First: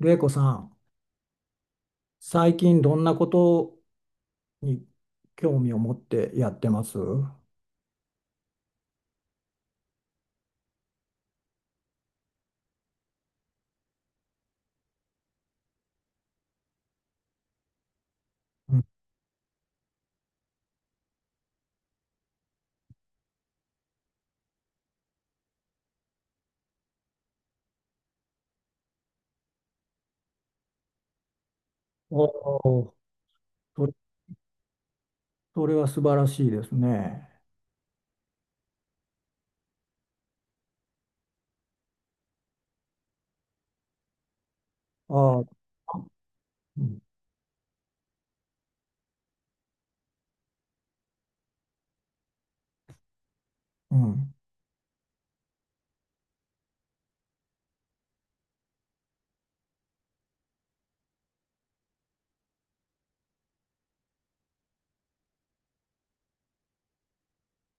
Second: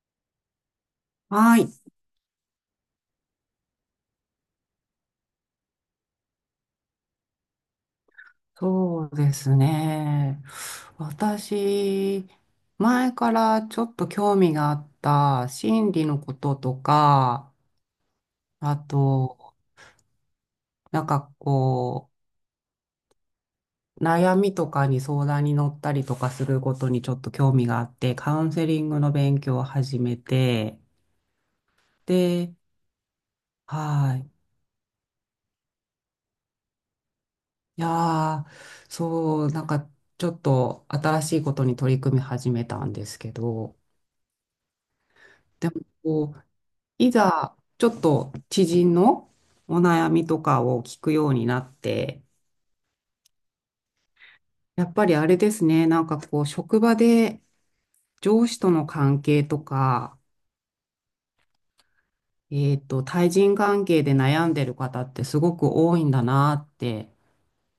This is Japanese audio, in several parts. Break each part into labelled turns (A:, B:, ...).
A: れいこさん、
B: はい。
A: 最近どんなことに興味を持ってやってますう？
B: そうですね。私、前からちょっと興味があった心理のこととか、あ
A: ん。
B: と、なんかこ悩みとかに相談に乗ったりとかすることにちょっと興味があって、カウンセリングの勉強を始めて、
A: お
B: で、
A: お、そ
B: はい。
A: それは素晴らしいですね。
B: いやー、そう、なんかちょっと新しいことに取り組み始めたんですけど、
A: ああ、
B: でも
A: うん、
B: いざ、ちょっと知人のお悩みとかを聞くようになって、
A: うん、
B: やっぱりあれですね、職場で上司との関係とか、対人関係で悩んでる方ってすごく多いんだなって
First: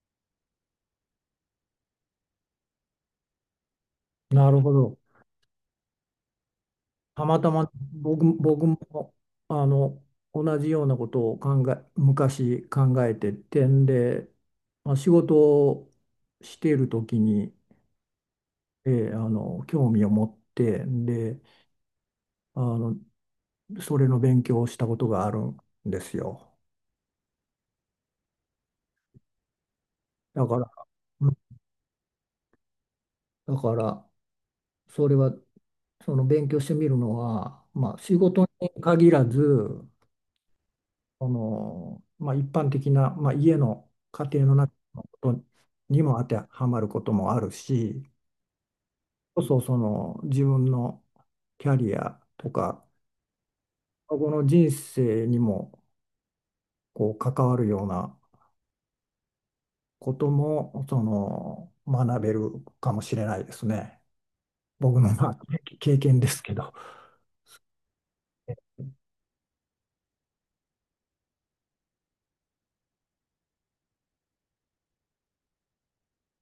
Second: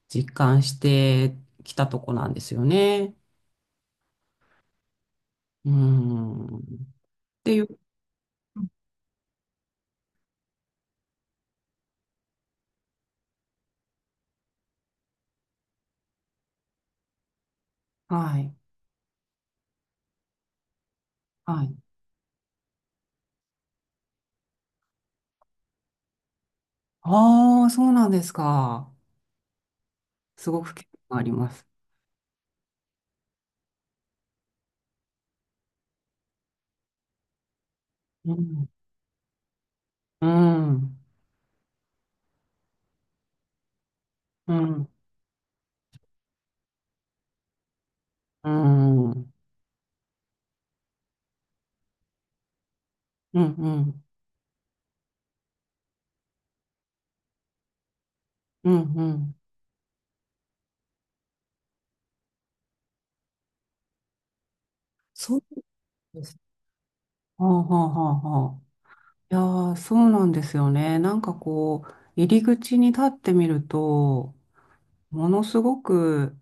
B: 実感してきたとこなんですよね。
A: なるほど。
B: うん。っ
A: たまた
B: ていう、
A: ま僕もあの同じようなことを昔考えててんで、まあ、仕事をしている時に、
B: はい。
A: 興味を持って、で
B: はい。
A: あのそれの勉強をしたことがあるんですよ。
B: ああ、そうなんですか。
A: だ
B: す
A: か
B: ご
A: ら、
B: く興味があ
A: う
B: り
A: ん
B: ます。
A: だから、それは、その勉強してみるのは、まあ、仕
B: う
A: 事
B: ん。
A: に限らず、
B: うん。
A: まあ、一般的な、まあ、家庭
B: う
A: の中
B: ん。
A: のことにも当てはまることもあるし、
B: うん。
A: その自分のキャリアとか、
B: うん、うん、
A: この人生にもこう関わるような
B: うん、うん。
A: ことも、学べるかもしれないですね。僕の、ま
B: そ
A: あ、
B: う
A: 経験
B: なんで
A: で
B: す。
A: すけど。
B: はあはあはあはあ。いやー、そうなんですよね。入り口に立ってみると、ものすごく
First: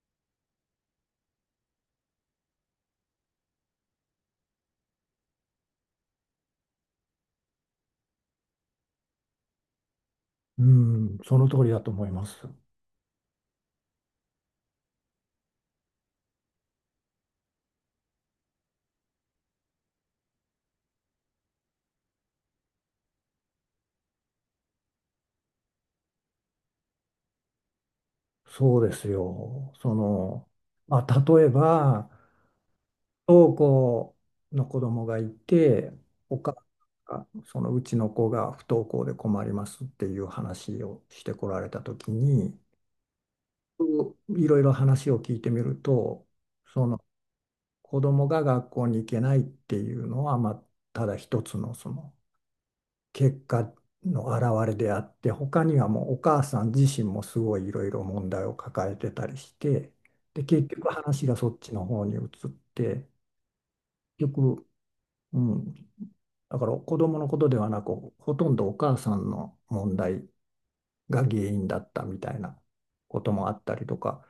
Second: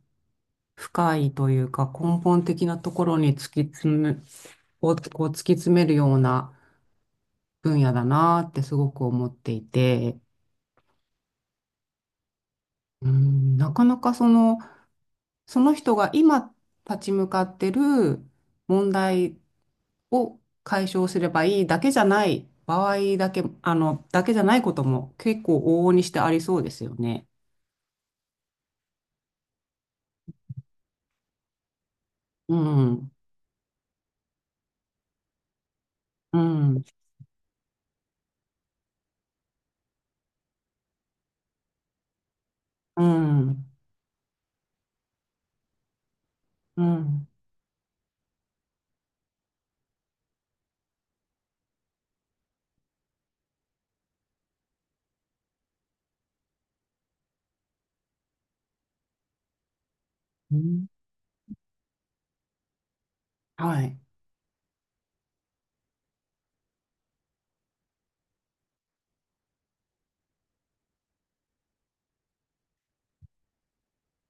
B: 深いというか、根本的なところに突き詰め、をこう突き詰めるような分野だなーってすごく思っていて、
A: うん、その通りだと思います。
B: うん、なかなかその人が今立ち向かってる問題を解消すればいいだけじゃない場合だけ、あの、だけじゃないことも結構往々にしてありそうですよね。
A: そうですよ。まあ、例えば、
B: うん、
A: 不登校の子供がいて、お
B: う
A: 母
B: ん、
A: さんが、そのうちの子が不登校で困りますっていう話をしてこられた時に、
B: うん、
A: いろいろ話を聞いてみると、
B: うん。
A: 子供が学校に行けないっていうのは、まあ、ただ一つの結果の表れであって、他にはもうお母さん自身もすごいいろいろ問題を抱えてたりして、で
B: う
A: 結
B: ん、
A: 局話がそっちの方に移って、
B: はい。
A: 結局、うん、だから子供のことではなく、ほとんどお母さんの問題が原因だったみたいなこともあったりとか、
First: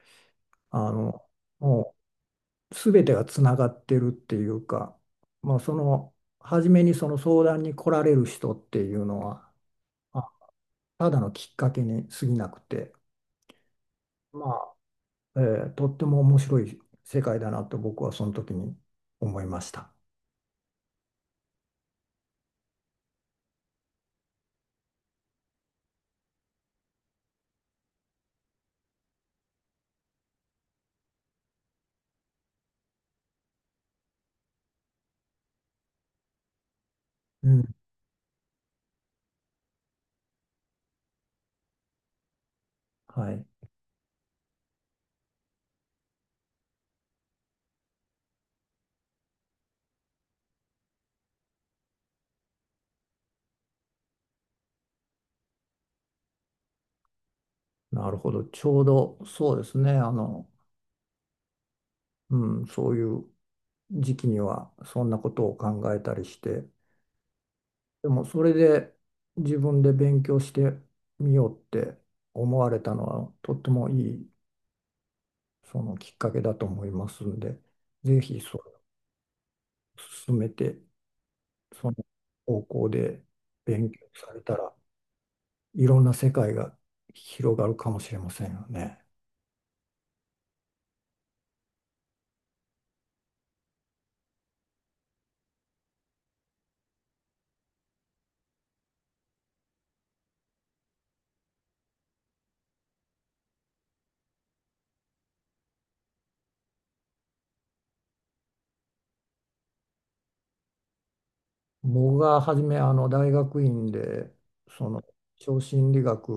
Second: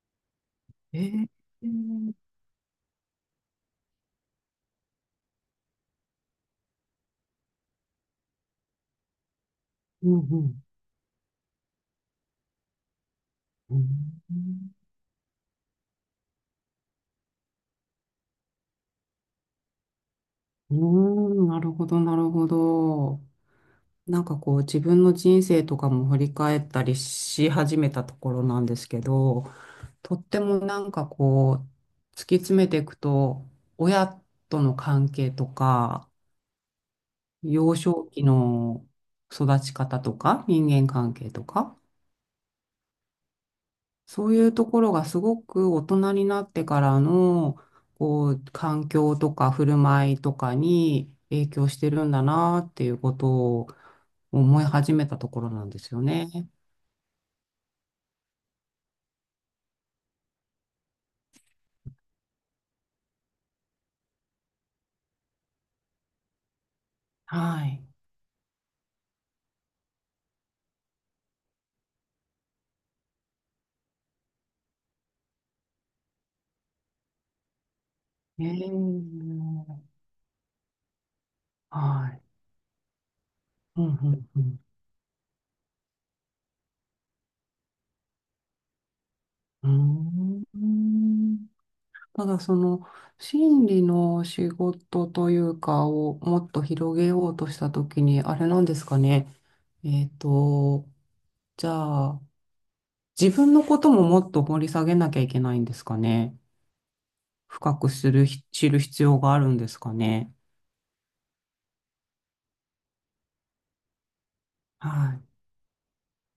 A: あ
B: え
A: の
B: ー、う
A: も
B: ん、
A: う全てがつながってるっていうか、まあ、初めにその相談に来られる人っていうのは、
B: う
A: あ
B: ん、
A: ただのきっかけに過ぎなくて、
B: うん、
A: まあ、えとっても面白い世界だなと僕はその時に思いました。
B: うーんなるほど、なるほど。自分の人生とかも振り返ったりし始めたところなんですけど、とっても突き詰めていくと、親との関係とか、
A: うん。
B: 幼少期の育ち方とか、人間関係とか、
A: はい。
B: そういうところがすごく大人になってからの、環境とか振る舞いとかに影響してるんだなっていうことを思い始めたところなんですよね。
A: なるほど。ちょうどそうですね。そういう時期にはそんなことを考えたりして、
B: はい。
A: でもそれで自分で勉強してみようって思われたのはとってもいいそのきっかけだと思いますんで、ぜひそれを
B: ええ、
A: 進めて、その
B: はい。
A: 方向で
B: うん、
A: 勉強さ
B: う
A: れた
B: ん、
A: ら、いろんな世界が広がるかもしれませんよね。
B: うん。ただその心理の仕事というかをもっと広げようとしたときに、あれなんですかね。えっと、じゃあ自分のことももっと掘り下げなきゃいけないんですかね。深くする、知る必要があるんですかね。
A: 僕が初め大学院でそ
B: は
A: の
B: い。
A: 超心理学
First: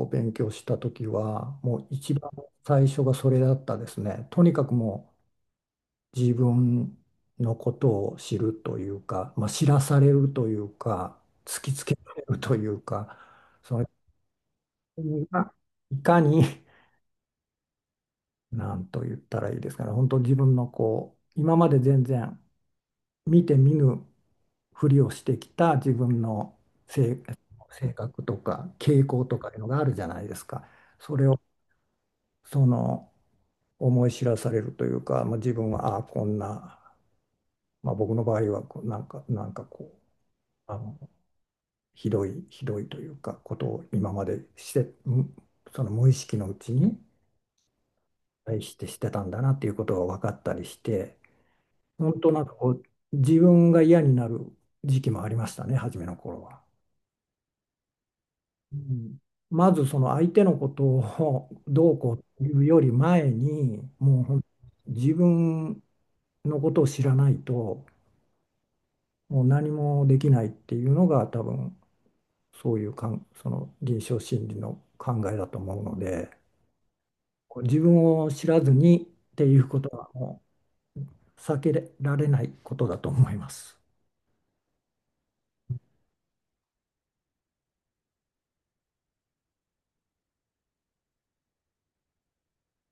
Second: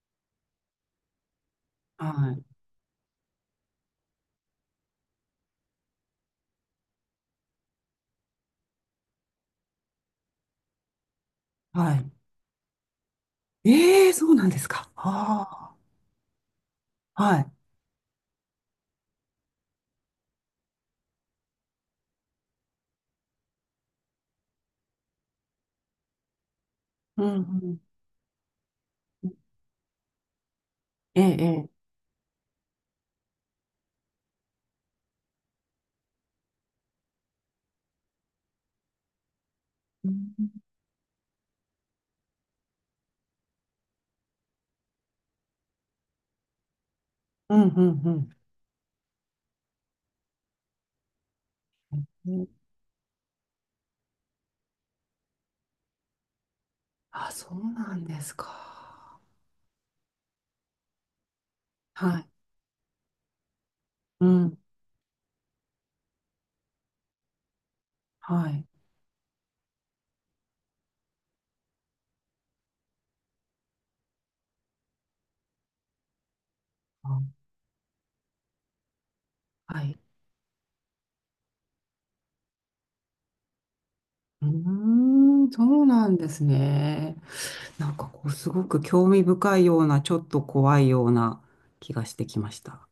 A: を勉強した時はもう一番
B: はい。
A: 最初がそれだったですね。とにかくもう自分のことを知るというか、まあ、知らされるというか突きつけ
B: はい。
A: られるというか、その
B: ええ、そうなんですか。
A: 自分が
B: あ
A: いかに、
B: あ、はい。
A: なんと言ったらいいですかね、本当自分のこう、今まで全然見て見ぬふりをしてきた自分の性、
B: うん、うん。
A: 性格とか傾向とかいうのがあるじゃないですか。そ
B: ええ、
A: れを
B: ええ。
A: その思い知らされるというか、まあ、自分はああこんな、まあ、僕の場合はこうなんか、
B: うん、
A: うあのひどいひどいというかことを今までして、その無意識のうちに
B: うん、うん。
A: 対してしてたんだなっていうことが分かったりして。本
B: う
A: 当なん
B: ん。
A: かこう、自分が嫌になる時期もありましたね、初めの頃は。
B: あ、そうなんです
A: うん、
B: か。
A: まずその相手のことをどうこ
B: はい。
A: うというより前に、もう
B: う
A: ほん
B: ん。
A: 自分のことを知らないと、
B: はい。
A: もう何もできないっていうのが多分、そういうかん、その臨床心理の考えだと思うので、
B: あ、
A: こう自分を知らずにっていうこ
B: は
A: と
B: い。
A: はもう避けられないことだと思います。
B: うーん、そうなんですね。すごく興味深いような、ちょっと怖いような気がしてきました。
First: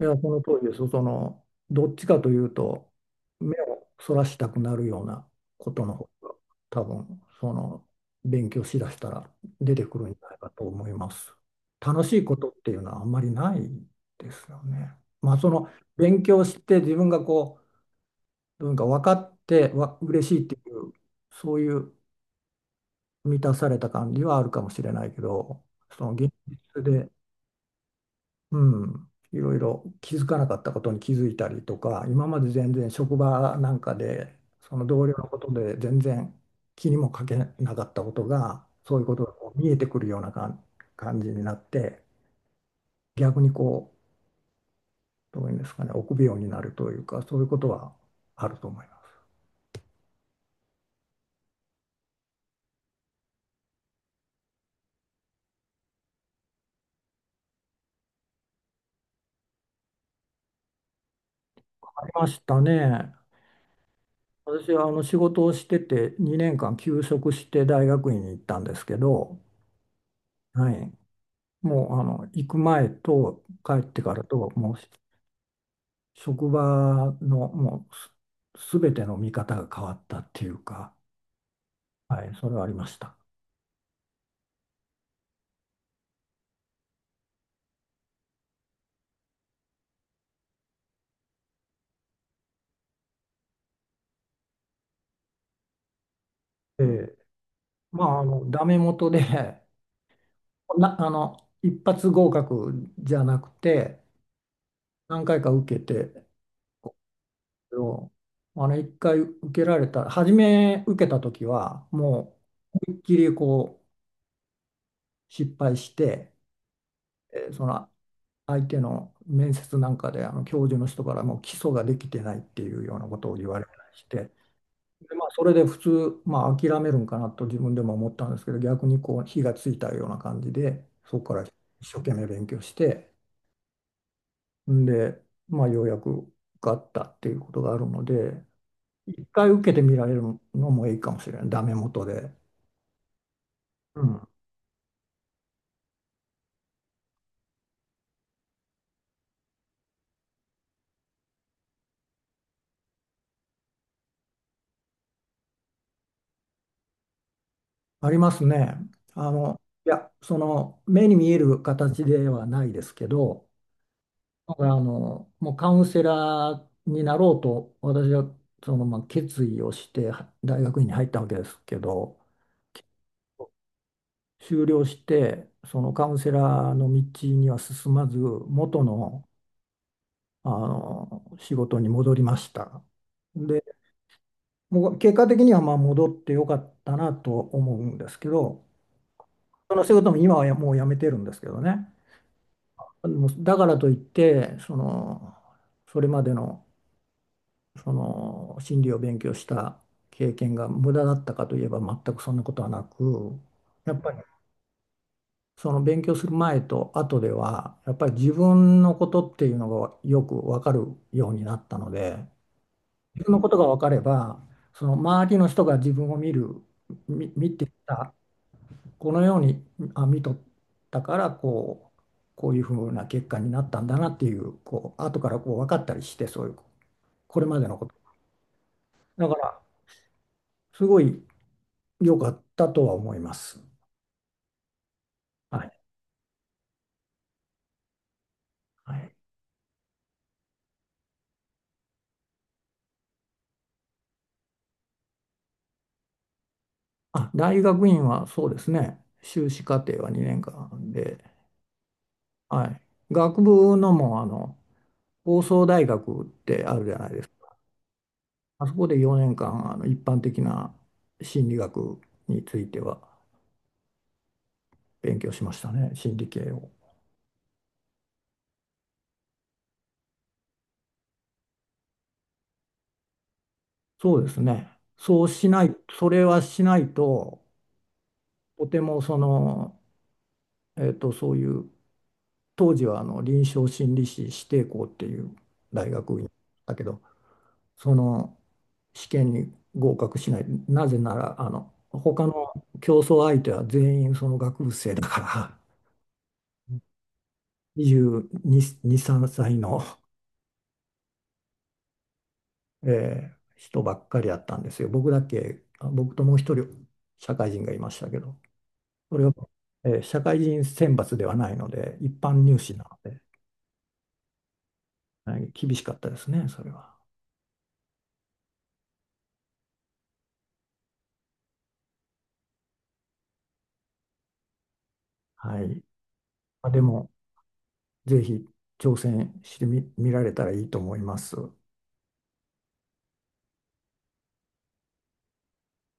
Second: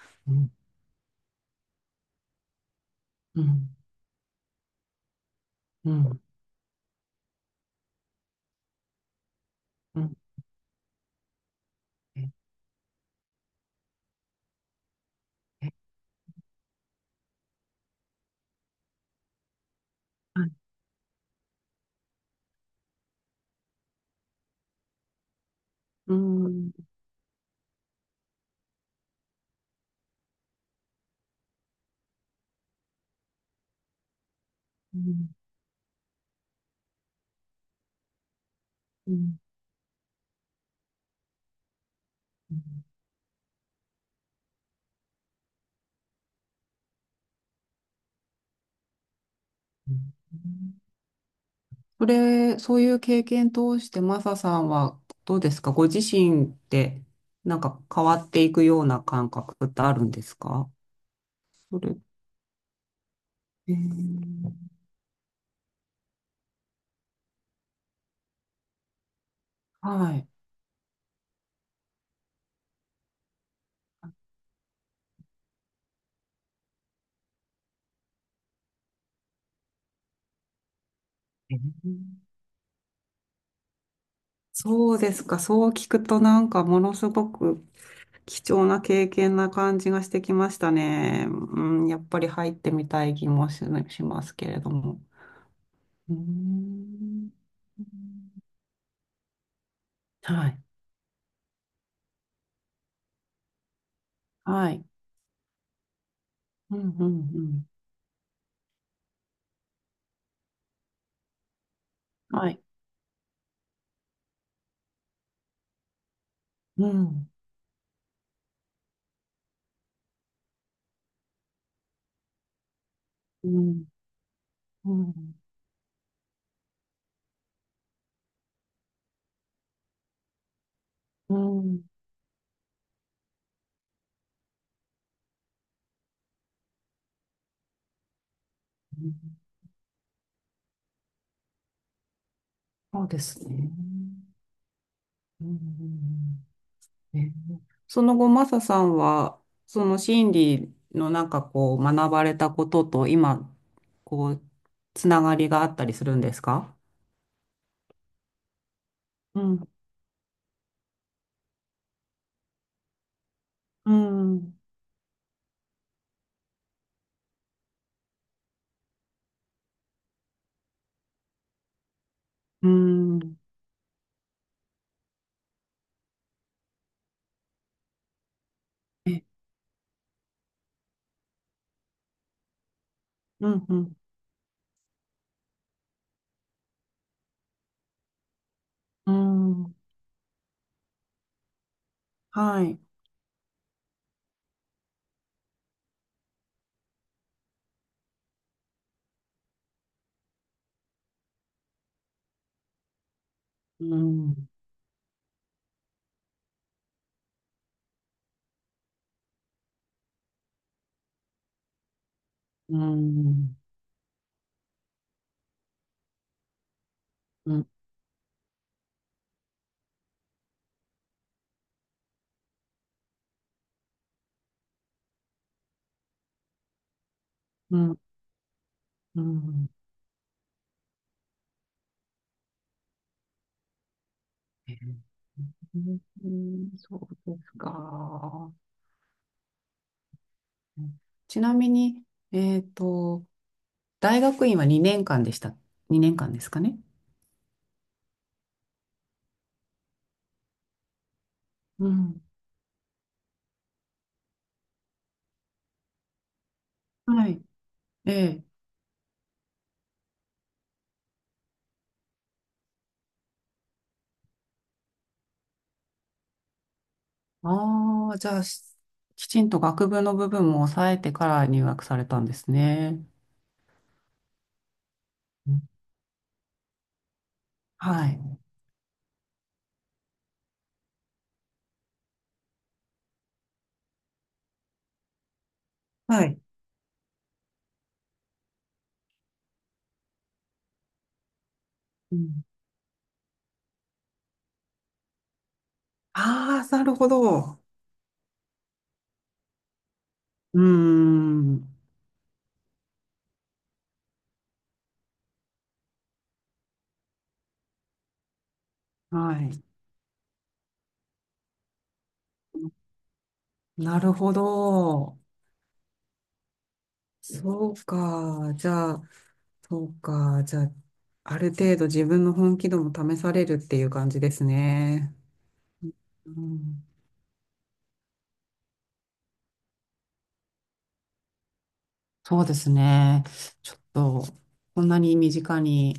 A: いや、そ
B: う
A: の
B: ん、
A: 通りです。どっちかというと、
B: う
A: 目
B: ん、
A: をそらしたくなるようなこと
B: う
A: の方
B: ん、
A: が、多分、勉強しだしたら出てく
B: う
A: るん
B: ん。
A: じゃないかと思います。楽しいこ
B: え
A: とっていうのはあんまりないですよね。まあ、
B: え、
A: 勉強して自分がこう、どうにか分かって、嬉し
B: は
A: いって
B: い。
A: いう、そういう満たされた感じはあるかもしれないけど、その
B: う
A: 現
B: ん、うん、
A: 実でういろいろ気づかなかったことに気づいたりとか、今まで全然職場なんかで、その
B: う
A: 同僚の
B: ん。
A: ことで全然気にもかけなかったことが、そういう
B: う
A: ことが
B: ん、
A: こう見えてくるような感じになって、逆にこう、どういうんですかね、臆病になるというか、そういうことはあると思います。
B: うん。そういう経験通して、マサさんはどうですか、ご自身って、なんか変わっていくような感覚ってあるんですか、それ。
A: ありましたね。
B: えー
A: 私は仕事をしてて2年間休職して大学院に行ったんですけど、
B: はい。
A: はい、もう行く前と帰ってからと、もう職場のもうす全ての見方が変わったっていうか、はい、それはありました。
B: そうですか。そう聞くとものすごく貴重な経験な感じがしてきましたね。うん、やっぱり入ってみたい気もしますけれども。うー
A: ええ。
B: ん。
A: まあ、ダメ元で、
B: はい。
A: な、あの、一発合格じゃなくて、
B: はい。
A: 何回か受けて、
B: うん、うん、うん。
A: けど一回受けられた、初め受けた時は、も
B: はい。
A: う、思いっきりこう、失敗して、
B: うん、
A: えーその、相手の面接なんかで、教授の人からもう基礎ができてないっていうようなことを言
B: う
A: われた
B: ん、
A: りして、
B: う
A: で、まあ、
B: ん、
A: それで普通、まあ、諦めるんかなと自分でも思ったんですけど、逆にこう火がついたような感じで、そこか
B: う
A: ら
B: ん。
A: 一生懸命勉強して、んで、まあ、ようやく受かったっていうことがあるので、
B: うん。
A: 一回受けてみられるのもいいかもしれない、ダメ元で。
B: そうですね。
A: うん、
B: うん、うん、うん。その後、マサさんは、その心理の学ばれたことと今、こう、つながりがあったりするんですか？
A: ありますね。あ
B: う
A: の、
B: ん、
A: いや、その目に見える形ではないですけど、
B: う
A: なん
B: ん、
A: からあの、もうカウンセラーになろうと、私はまあ決意をしては大学院に入ったわけですけど、
B: うん、
A: 修了して、そのカウンセラーの道には進まず、元
B: え、
A: の、あの仕事に戻りました。
B: う
A: で、
B: ん、うん、
A: もう結果的にはまあ戻ってよかったなと思うんですけど、
B: うん、
A: その仕事も今はもうやめてるんですけどね。
B: はい、
A: もうだからといって、それまでのその心理を勉強した経験が無駄だったかといえば全くそんなことはなく、や
B: う
A: っぱり
B: ん、
A: 勉強する前と後では、やっぱり自分のことっていうのがよくわかるようになったので、
B: う
A: 自分のこ
B: ん、
A: とがわかれば、その周りの人が自分を見る、み見
B: う
A: て
B: ん、
A: た、このように見とったから、こう、こういうふうな結果になったんだなっていう、こう後からこう分かったりして、そういうこれまで
B: う
A: のこ
B: ん、
A: と。
B: う
A: だから
B: ん、
A: すごい良かったとは思います。
B: え
A: はい。
B: うん。そうですか。
A: はい。
B: ちなみに、えっと、大学院は2年間でした。2年間ですかね。
A: あ、大学院はそうですね。修士課程は2年間で、
B: うん、
A: はい。学部のも、放送大学ってあるじゃないです
B: はい、
A: か。
B: ええ。
A: あそこで4年間、一般的な心理学については勉強しましたね。心理系を。
B: ああ、じゃあ、きちんと学部の部分も抑えてから入学されたんですね。
A: そうですね。そうし
B: うん、
A: ない、それはしないと、
B: はい。
A: とてもその、えっと、そういう、当時は臨床心理士指定校っていう大学
B: は
A: 院
B: い。
A: だけど、その試験に合格しない。なぜなら、
B: う
A: 他
B: ん、
A: の競争相手は全員その学部生だから、
B: ああー、なるほど。
A: 22、3歳の、
B: うーん。
A: 人ばっかりだったんですよ。僕だけ、あ僕ともう一人社会人がいましたけど、それ
B: は
A: は、
B: い。
A: 社会人選抜ではないので、一般入試なので、
B: なるほど。
A: はい、厳しかったですね、それは。
B: そうか。じゃあ、そうか。じゃあ、ある程度自分の本気度も試されるっていう感じですね。
A: はい。
B: う
A: まあ、で
B: ん、
A: も、ぜひ挑戦してみ、見られたらいいと思います。
B: そうですね。ちょっと、こんなに身近に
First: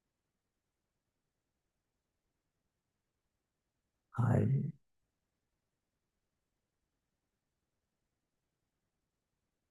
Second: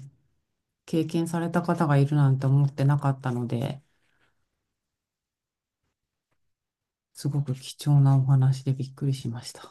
B: 経験された方がいるなんて思ってなかったので、
A: はい。
B: すごく貴重なお話でびっくりしました。